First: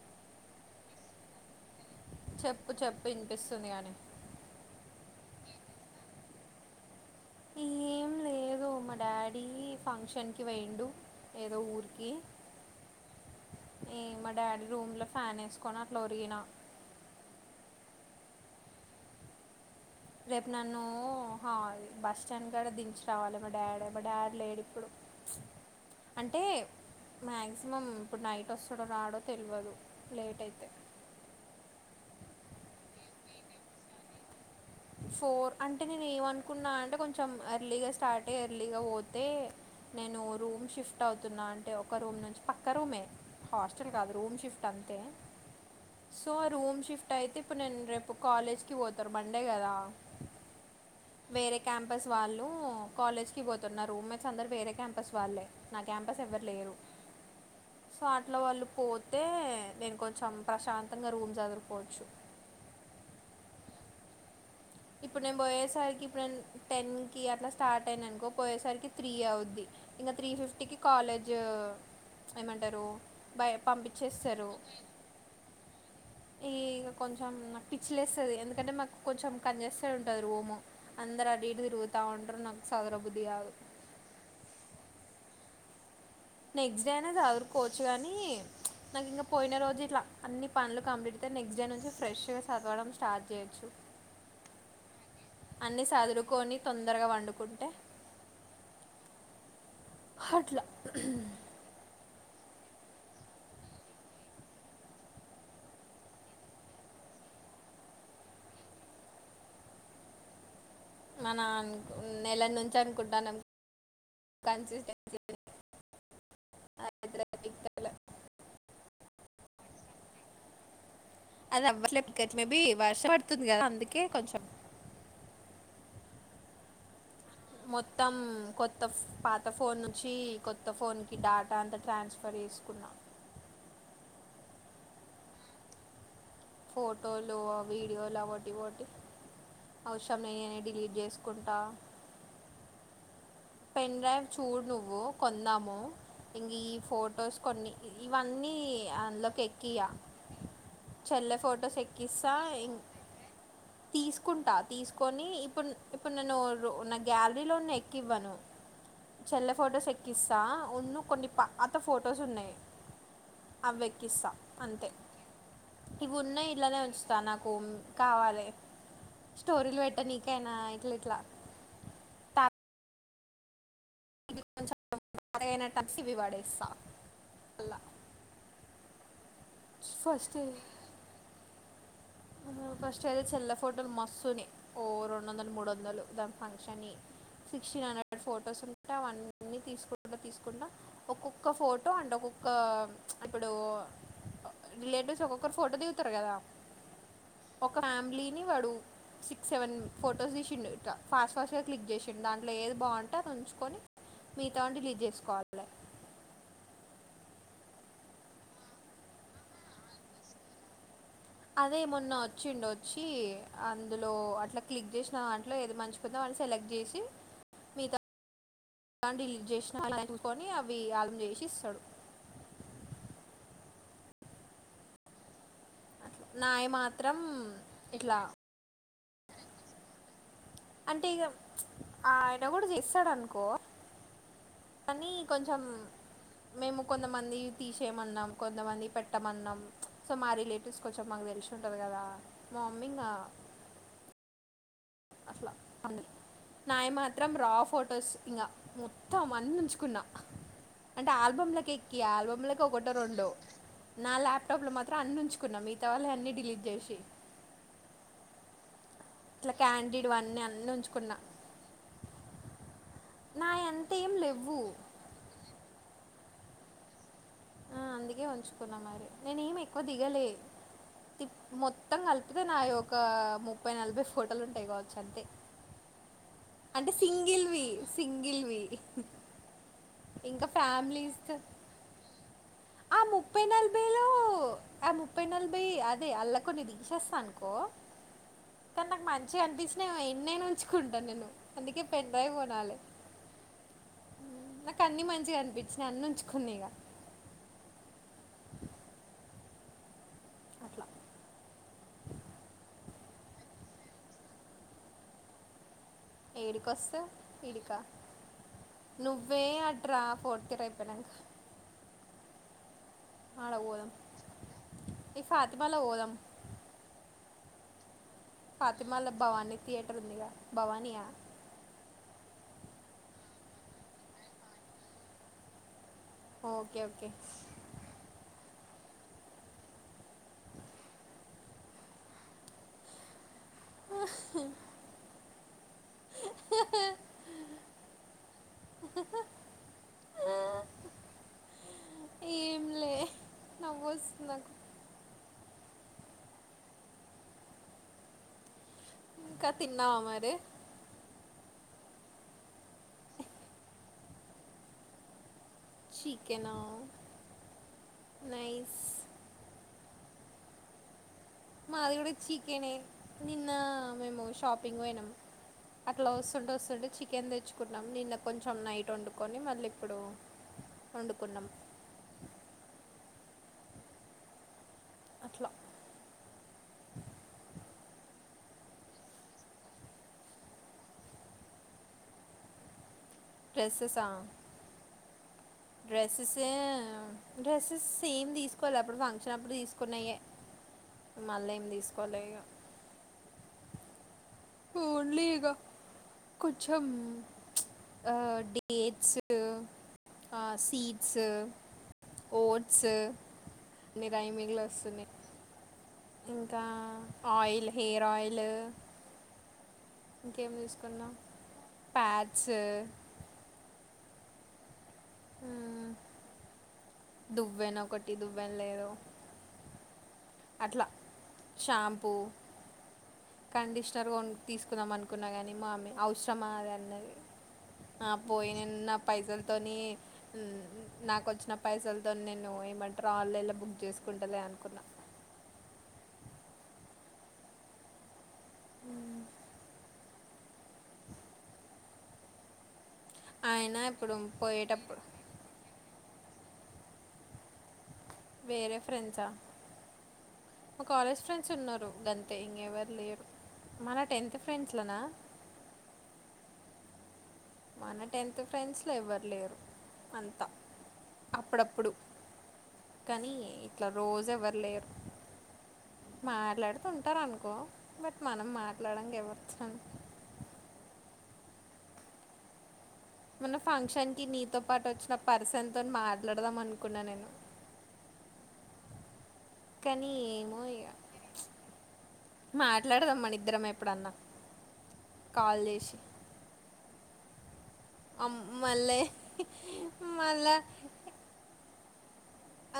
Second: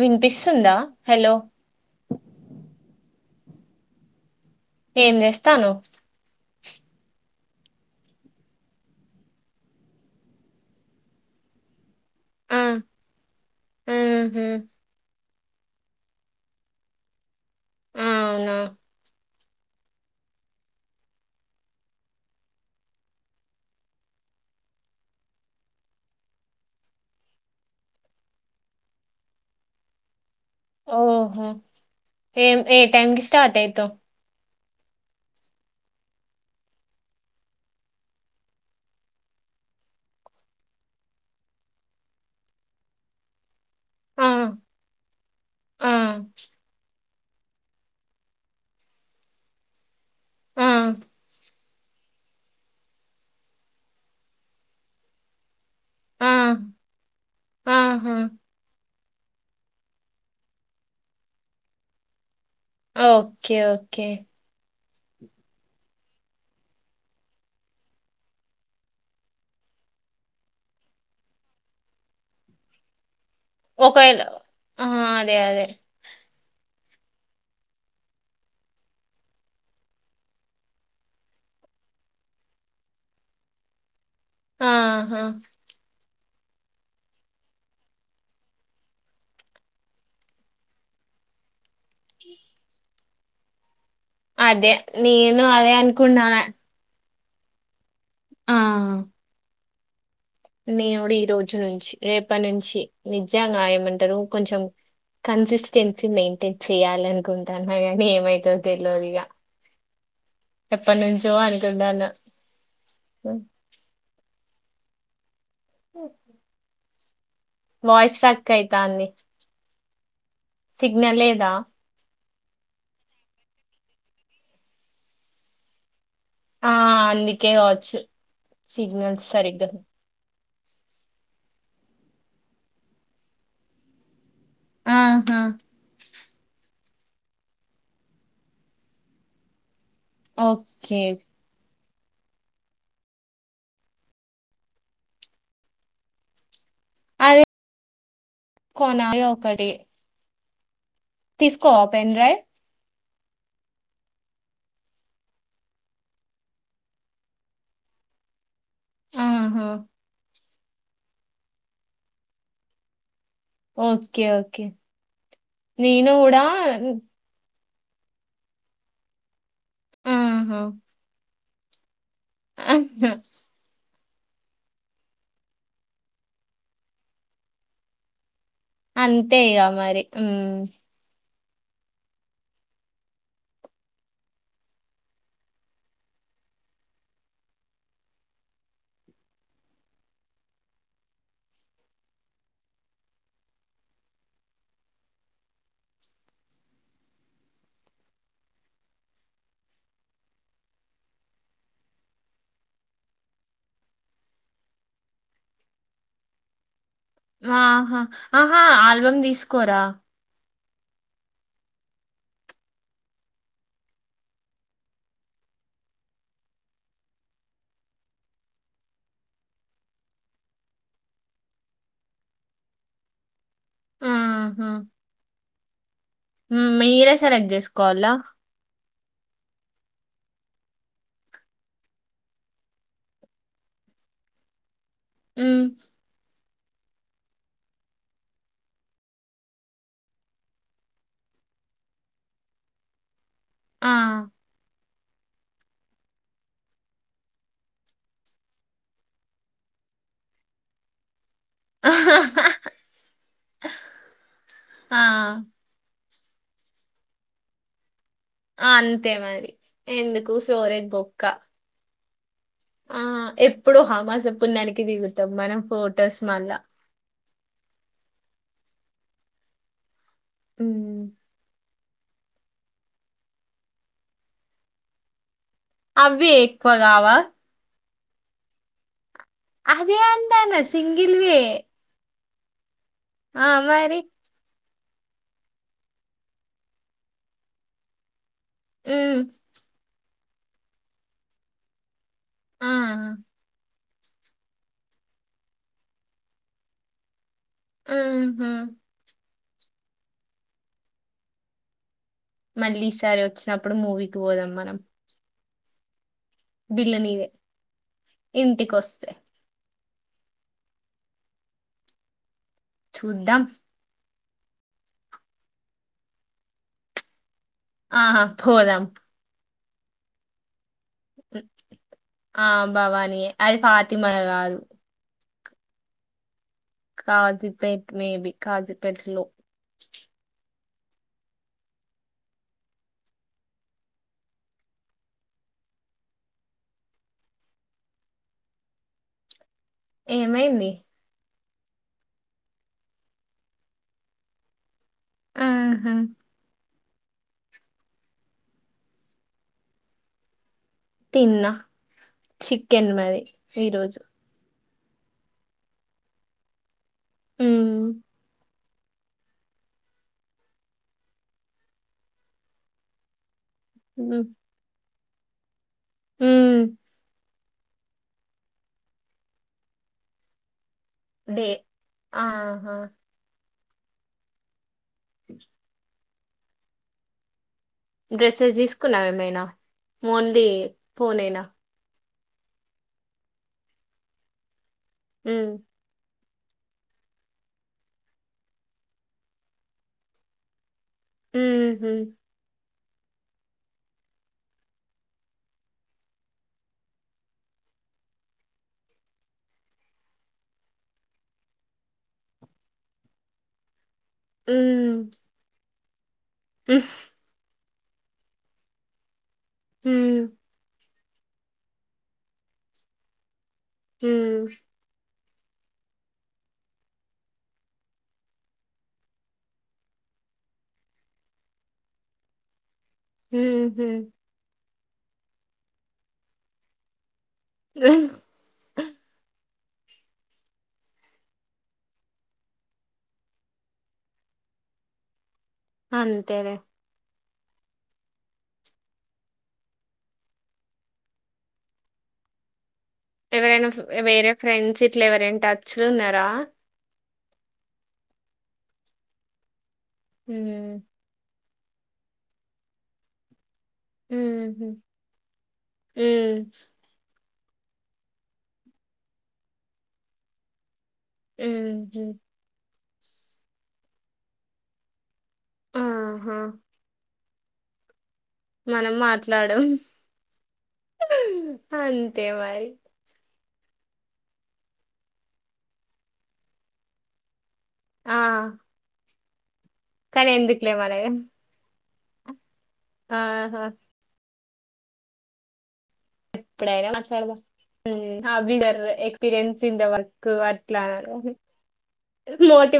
విన్పిస్తుందా హెలో చెప్పు చెప్పు ఇన్పిస్తుంది కానీ ఏం చేస్తానవ్ ఏం లేదు మా డాడీ ఫంక్షన్కి పోయిండు ఏదో ఊరికి ఆ ఏ మా ఆహా డాడీ రూమ్ ల ఫ్యాన్ ఏసుకోని అట్ల ఒరిగిన అవునా రేపు నన్ను హా బస్ స్టాండ్ కాడ దించి రావాలి మా డాడే మా డాడీ లేడిప్పుడు అంటే మ్యాక్సిమం ఇప్పుడు నైట్ ఒస్తడో రాడో తెల్వదు లేట్ అయితే ఓహో ఏం ఏ టైమ్ కి స్టార్ట్ అయితవ్ ఫోర్ అంటే నేను ఏమనుకున్నా అంటే కొంచెం ఎర్లీగా స్టార్ట్ అయ్యి ఎర్లీగా పోతే నేను రూమ్ షిఫ్ట్ అవుతున్నా అంటే ఒక రూమ్ నుంచి పక్క రూమే హాస్టల్ గాదు ఆ రూమ్ షిఫ్ట్ అంతే ఆ సో ఆ రూమ్ షిఫ్ టయితే ఇప్పుడు నేను రేపు కాలేజ్ కి పోతరు మండే కదా ఆ వేరే క్యాంపస్ వాళ్ళు కాలేజ్ కి పోతరు నా రూమ్మేట్స్ అందరు వేరే క్యాంపస్ వాళ్ళే నా క్యాంపస్ ఆ ఎవ్వర్ లేరు సో ఆహా అట్లో వాళ్ళు పో తే నేను కొంచెం ప్రశాంతంగా రూమ్ సదురు కోవచ్చు ఓకే ఓకే ఇప్పుడు నేను పోయేసరికి ఇప్పుడు నేను టెన్ కి అట్లా స్టార్ట్ అయిననుకో పోయేసరికి త్రీ అవుద్ది ఇంగ త్రీ ఫిఫ్టీకి కాలేజ్ ఏమంటరూ బయ ఒకవేళ పంపించేస్తరు ఆ అదే అదే ఈ ఇగ కొంచెం నాక్ పిచ్చిలేస్తది ఎందుకంటే మాకు కొంచెం కాంజెస్టెడ్ ఉంటది రూము అందరు అటు ఈటు తిరుగుతా ఉంటరు నాకు సదరబుద్ధి కాదు ఆహా నెక్స్ట్ డే అయిన సదురుకోవచ్చు గనీ నాకింగ పోయిన రోజు ఇట్ల అన్ని పనులు కంప్లీటయితే నెక్స్ట్ డే నుంచి ఫ్రెష్గా చదవడం స్టార్ట్ చేయొచ్చు అదే నేను అదే అనుకుంటాన తొందరగ పండుకుంటే ఆ అట్లా నేనుగుడ ఈ రోజు నుంచి రేపనుంచి నిజంగ ఏమంటరు కొంచెం కన్సిస్టెన్సీ మెయింటైన్ చేయాలనుకుంటాన్న గని ఏమైతదో తెల్వదిగ ఎప్పటి నుంచో మనాన్కు అనుకుంటాన్న నెల నుంచి అనుకుంటాన కన్సిస్టెన్సీ [unintelligible] ఓ అ [unintelligible] వాయిస్ స్ట్రక్ అయితాంది సిగ్నల్ లేద్ అదవ్వట్లే మే బీ వర్ష పడుతుంది గదా అందుకే కొంచెం ఆ అంది మొత్తం కొత్త ఫ్ పాత సరిగ్గా ఫోన్ చ్చి కొత్త ఫోన్కి డాటా అంతా ట్రాన్స్ఫర్ చేసుకున్నా ఆహా ఫోటోలు ఆ వీడియోలు అవ్వోటి ఇవ్వోటి అవసరం లేనియన్ని డిలీట్ ఓకే చేసుకుంటా టా పెన్డ్రైవ్ చూడు నువ్వు కొందాము ఇంగియ్యి ఫొటోస్ అదే కొన్ని ఇ ఇవన్నీ కొనాలి అందులోకి ఒకటి ఎక్కియా చర్లే ఫొటోస్ తీసుకోవా పెన్ ఎక్కిస్తా డ్రైవ్ ఇం తీసుకుంటా తీసుకొని ఇప్పుడు ను ఇప్పుడు నేను నా గ్యాలరీలో ఎక్కివ్వను చెల్ల ఆహా ఫొటోస్ ఎక్కిస్తా ఉన్ను కొన్ని పాత ఫొటోస్ ఉన్నయ్ ఓకే అవెక్కిస్తా ఓకే అంతే నేను కూడా ఇవున్నయి ఇల్లనే వుంచుతా నాకు కావాలి స్టోరీలు పెట్ట డనికైనా ఆహా ఇట్లా ఇట్లా అహ్ ఇది కొంచెం అయినట్ ఇవి వాడేస్తా అంతే ఇక మరి ఉ ఫస్ట్ ఫస్ట్ అయితే చెల్లె ఫోటోలు మస్సు వున్నాయి ఓ రెండు వందలు మూడు వందలు దాని ఫంక్షన్ వి సిక్స్టీన్ హండ్రెడ్ ఫొటోస్ ఉంటే అవన్నీ తీసుకుంట తీసుకుంటా ఒక్కొక్క ఫోటో అండ్ ఒక్కొక్క చ్ ఇప్పుడు రిలేటివ్స్ ఒక్కొక్కరు ఫోటో దిగుతారు కదా ఒక ఫ్యామిలీని వడు సిక్స్ సెవెన్ ఫొటోస్ తీసిండు ఇట్ట ఫాస్ట్ ఫాస్ట్గా క్లిక్ చేసిండు దాంట్లో ఏది బాగుంటే అది ఉంచుకొని మిగతావాన్ని డిలీట్ చేసుకోవాలి ఆహా ఆహా ఆల్బమ్ తీసుకోరా అదేమన్న వచ్చిండు వచ్చి అందులో అట్లా క్లిక్ చేసిన దాంట్లో ఏది మంచి వదిన వాళ్లు సెలెక్ట్ చేసి మీగత ఇలాంటివి డిలీట్ చేసిన అలా అవి ఆలం చేసి ఇస్తాడు హూ హ అట్లా నాయ హ్మ్ మీరే మాత్రం సెలెక్ట్ చేసుకోవాలా ఇట్లా అంతే ఇక చ్ ఆయన కూడా తిస్తాడనుకో కానీ కొంచం మ్మ్ మేము కొంతమంది తీసేయమన్నాం కొంతమంది పెట్టమన్నాం సో మా రిలేటివ్స్ కొంచెం మాకు తెలిసి ఉంటది కదా మా అమ్మీ ఇంకా ఆ అట్ల అన్ నాయి మాత్రం రా ఫొటోస్ ఇంగా మొత్తం అన్ని ఉంచుకున్నా అంటే ఆల్బమ్ లోకి ఎక్కి ఆల్బమ్ల్ ఒకటో రెండో నా ల్యాప్టాప్ లో మాత్రం అన్ని ఆ ఉంచుకున్నా మిగత వాళ్ళవి అన్ని డిలీట్ చేసి ఆ అంతే మరి ఇట్లా క్యాండిడ్ ఎందుకు అన్నీ అన్నీ స్టోరేజ్ ఉంచుకున్నా బొక్క ఆ నా ఎప్పుడు అంత ఏం అమాస లేవు పుణ్యానికి దిగుతాం మనం ఫొటోస్ మళ్ళా ఆ అందుకే ఉంచుకున్నా మరి నేను ఏమి ఎక్కువ దిగలే ఉ మొత్తం కలిపితే నాయి ఒక ముప్పై నలభై ఫోటోలు ఉంటాయ్ కావోచ్చు అంతే అవి ఎక్కువ అంటే గావా? సింగిల్వి సింగిల్వి అదే ఇంకా అంటాన్న సింగ్లేవే ఓ ముప్పై మరి. నలభైలో ఆ ముప్పై నలభై అదే అళ్లా కొన్ని తీసేస్తా అనుకోను నాకు హ్మ్. మంచిగ అనిపిస్తే నే ఏనైనా ఉంచుకుంటా నేను అందుకే పెన్ డ్రైవ్ ఆ! కొనాలే నాకు అన్ని మంచిగా అనిపించినాయి అన్ని ఉంచుకున్న ఇగ ఉహు అట్లా మళ్ళీ ఈసారి వచ్చినప్పుడు మూవీకి పోదాం మనం బిల్లు ఏడికొస్తావ్ నీదే. ఇడికా ఇంటికొస్తే. నువ్వ్ వే అట్రా ఫోర్త్ ఇయర్ అయిపోయినాక చూద్దాం. అడ పోదాం ఈ ఫాతిమలో పోదాం ఆహా పోదాం. ఫాతిమాలో భవానీ థియేటర్ ఉందిగా భవాని ఆ భవానీ ఎం అది ఫాతిమలొ గాదు ఓకే ఓక్ కాజీపేట్ మే బి కాజీపేట్ లో ఆ ఏమైంది ఏం లే నవ్వొస్తుంది నాకు ఉమ్ హ్ ఇంకా తిన్నావా మరి తిన్నా చికెన్ మది ఈరోజు చికెను హ్మ్. నై మాది గూడ చికెనే నిన్న మేము హ్మ్. షాపింగ్ పోయినం అట్ల వస్తుంటే హ్మ్. వస్తుంటే చికెన్ దెచ్చుకున్నాం నిన్న కొంచెం నైట్ వండుకొని మళ్ళీ ఇప్పుడు వండుకున్నాం ఆహా అట్లా డ్రెస్సెస్ తీసుకున్నవ ఏమైనా మోన్లీ ఫోన్ ఏనా డ్రెస్సెసా ఉమ్ డ్రెస్సెస్ డ్రెస్సెస్ ఏమ్ తీసుకోలే అప్పుడు ఫంక్షన్ అప్పుడు తీసుకున్నయే మళ్ళ ఏం హుహు. దీసుకోలే ఇగ పోన్లే ఇగ కొంచెం ఆ డేట్స్ ఆ సీడ్స్ ఓట్స్ అన్ని రైమింగ్ లో వస్తున్నయ్ ఇంకా ఉఫ్ ఆయిల్ హెయిర్ ఆయిల్ ఉమ్ ఇంకేం తీసుకున్నా ప్యాడ్స్ ఉమ్ ఆ దువ్వెన ఒకటి దువ్వెన లేదు అట్లా షాంపూ హుహు. కండిషనర్ గొన్ తీసుకుందాం అనుకున్నా కాని మామ్మే అవసరమాది అన్నది పోయినేన్ నా పైసలతోనీ ఉమ్ నాకొచ్చిన పైసలతో నేను ఏమంటరు ఆన్లైన్లో బుక్ చేసుకుంటలే అనుకున్నా అంతేలే ఉమ్ ఎవరైనా ఆయన ఇప్పుడు వేరే ఫ్రెండ్స్ ఇట్ల పోయేటప్పుడు ఎవరైనా టచ్లున్నరా వేరే ఫ్రెండ్స హ్మ్. మా కాలేజీ ఫ్రెండ్స్ డ్స్ ఉన్నరు గంతే ఇంగ ఎవరు లేరు మన టెన్త్ ఫ్రెండ్స్లనా ఉమ్ మన టెన్త్ ఫ్రెండ్స్లో ఎవ్వరు లేరు అంతా అప్పుడప్పుడు హుహు. కనీ ఇట్లా రోజెవ్వరు లేరు ఆహా! మాట్లాడుతె ఉంటరనుకో బట్ మనం మాట్లాడంగ ఎవ్వర్తోని అంతే మరి మొన్న ఫంక్షన్ కి నీతో పాటు వచ్చిన పర్సన్ తోని మాట్లాడదాం అనుకున్నా నేను. ఆ కానీ ఏమో ఎందుకులే ఇగ మనది మాట్లాడదాం మన ఆహా ఇద్దరం ఎప్పుడన్నా కాల్ చేశి ఎప్పుడైనా మాట్లాడదాం. ఉమ్ అమ్- అభి డర్రే మళ్ళీ ఎక్స్పీరిన్స్ ఇన్ ద వర్క్ మళ్ళా అట్లా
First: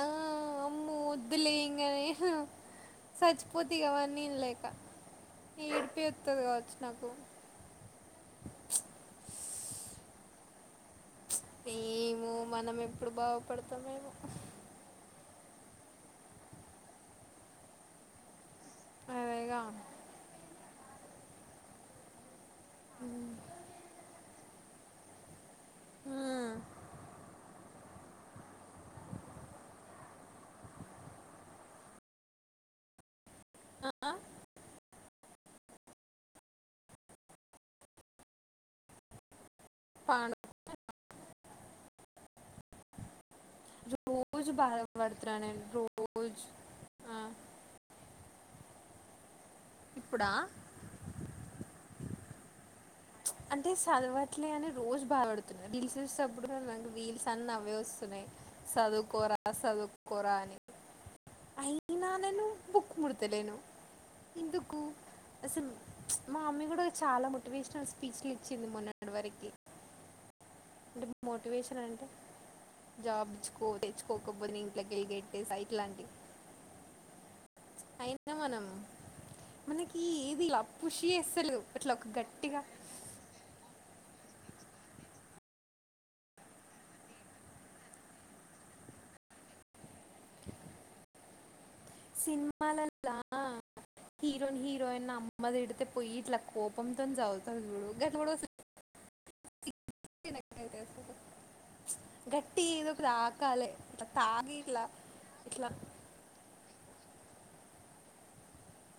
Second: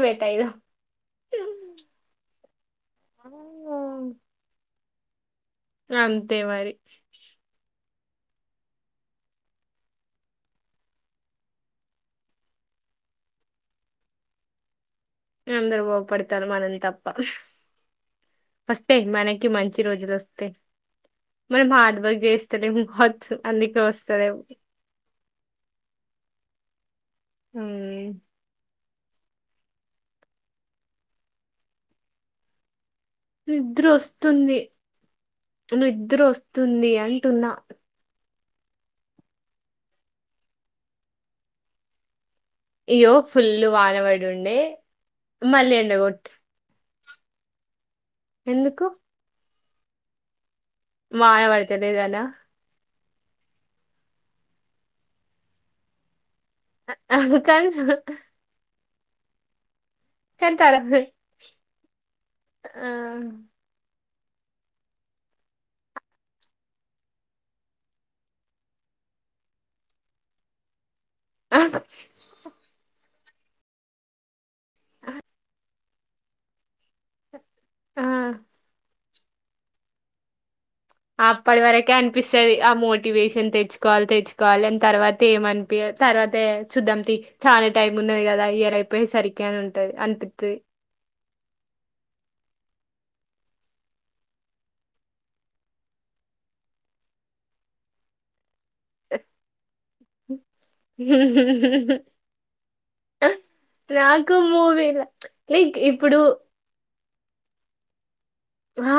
"ఆ, అయిదాం. అమ్మో వద్దులే ఇంగ నేను సచ్చిపోత ఇగ అవన్నీ వినలేక. ఏడుపే అంతే వత్తది మరి కావచ్చు నాకు. ఏమో మనం ఎప్పుడు బాగుపడతమేమో. అందరు బాగుపడతారు మనం తప్ప. వస్తయి మనకి అదేగా మంచి రోజులు వస్తయి. మనం హార్డ్ వర్క్ చేస్ చలేము హత్ అందుకే వస్తలేవు. ఆ హ్ నిద్ర ఆ, వస్తుంది, నిద్ర వస్తుంది అంటున్నా. పాండు ఇయ్యో ఫుల్ వాన పడి రోజు ఉండే బాధ పడుతున్నా నేను మళ్ళీ ఎండగొట్టు రోజు ఆ ఎందుకు? ఇప్పుడా వాన వడతలేదు అనా. అంటే సదవట్లే అని రోజు బాధపడు రీల్స్ చూసేటప్పుడు కూడ నాకు రీల్స్ అన్ని కానీ అవే వస్తున్నయి సదువుకోరా. సదువు కోరా కానీ అని. తర అయినా నేను ఆ బుక్ ముడతలేను. ఎందుకు? అసలు మా మమ్మీ కూడా చాలా మోటివేషనల్ స్పీచ్లు ఇచ్చింది మొన్నటి వరకి. అంటే మోటివేషన్ అంటే జాబ్ తేచ్చుకో తెచ్చుకోకపోతే నేను ఇంట్లోకెళ్లి గెంటేస్తా బయ ఇట్లాంటియి ఆ అయినా మనం మనకి ఏదిలాభ్ అప్పటి వరకే అనిపిస్తది ఆ మోటివేషన్ తెచ్చు కోవాలి తెచ్చుకోవాలి అని తర్వాత ఏమనిపియదు తర్వాత చుద్దాం తి చాలా టైమ్ ఉన్నది కదా ఇయర్ అయిపోయి సరికి అని ఉంటది అనిపిత్తది. సినిమాలల్లా హీరోన్ హీరోయిన్ అమ్మదిడితే పోయి ఇట్లా కోపంతోని చదువుతది చూడు గట్ల కూడా వస్తలేదు. నాకైతే అసలు. గట్టి ఏదో ఒక తాకాలే ఇట్లా రాకు తాగి ఇట్లా మూవీలా ఇట్లా లైక్ ఇ ప్పుడు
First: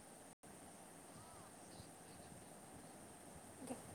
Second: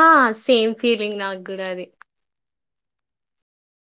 ఆ సేమ్ ఫీలింగ్ నాకు కూడా అది. ఓకే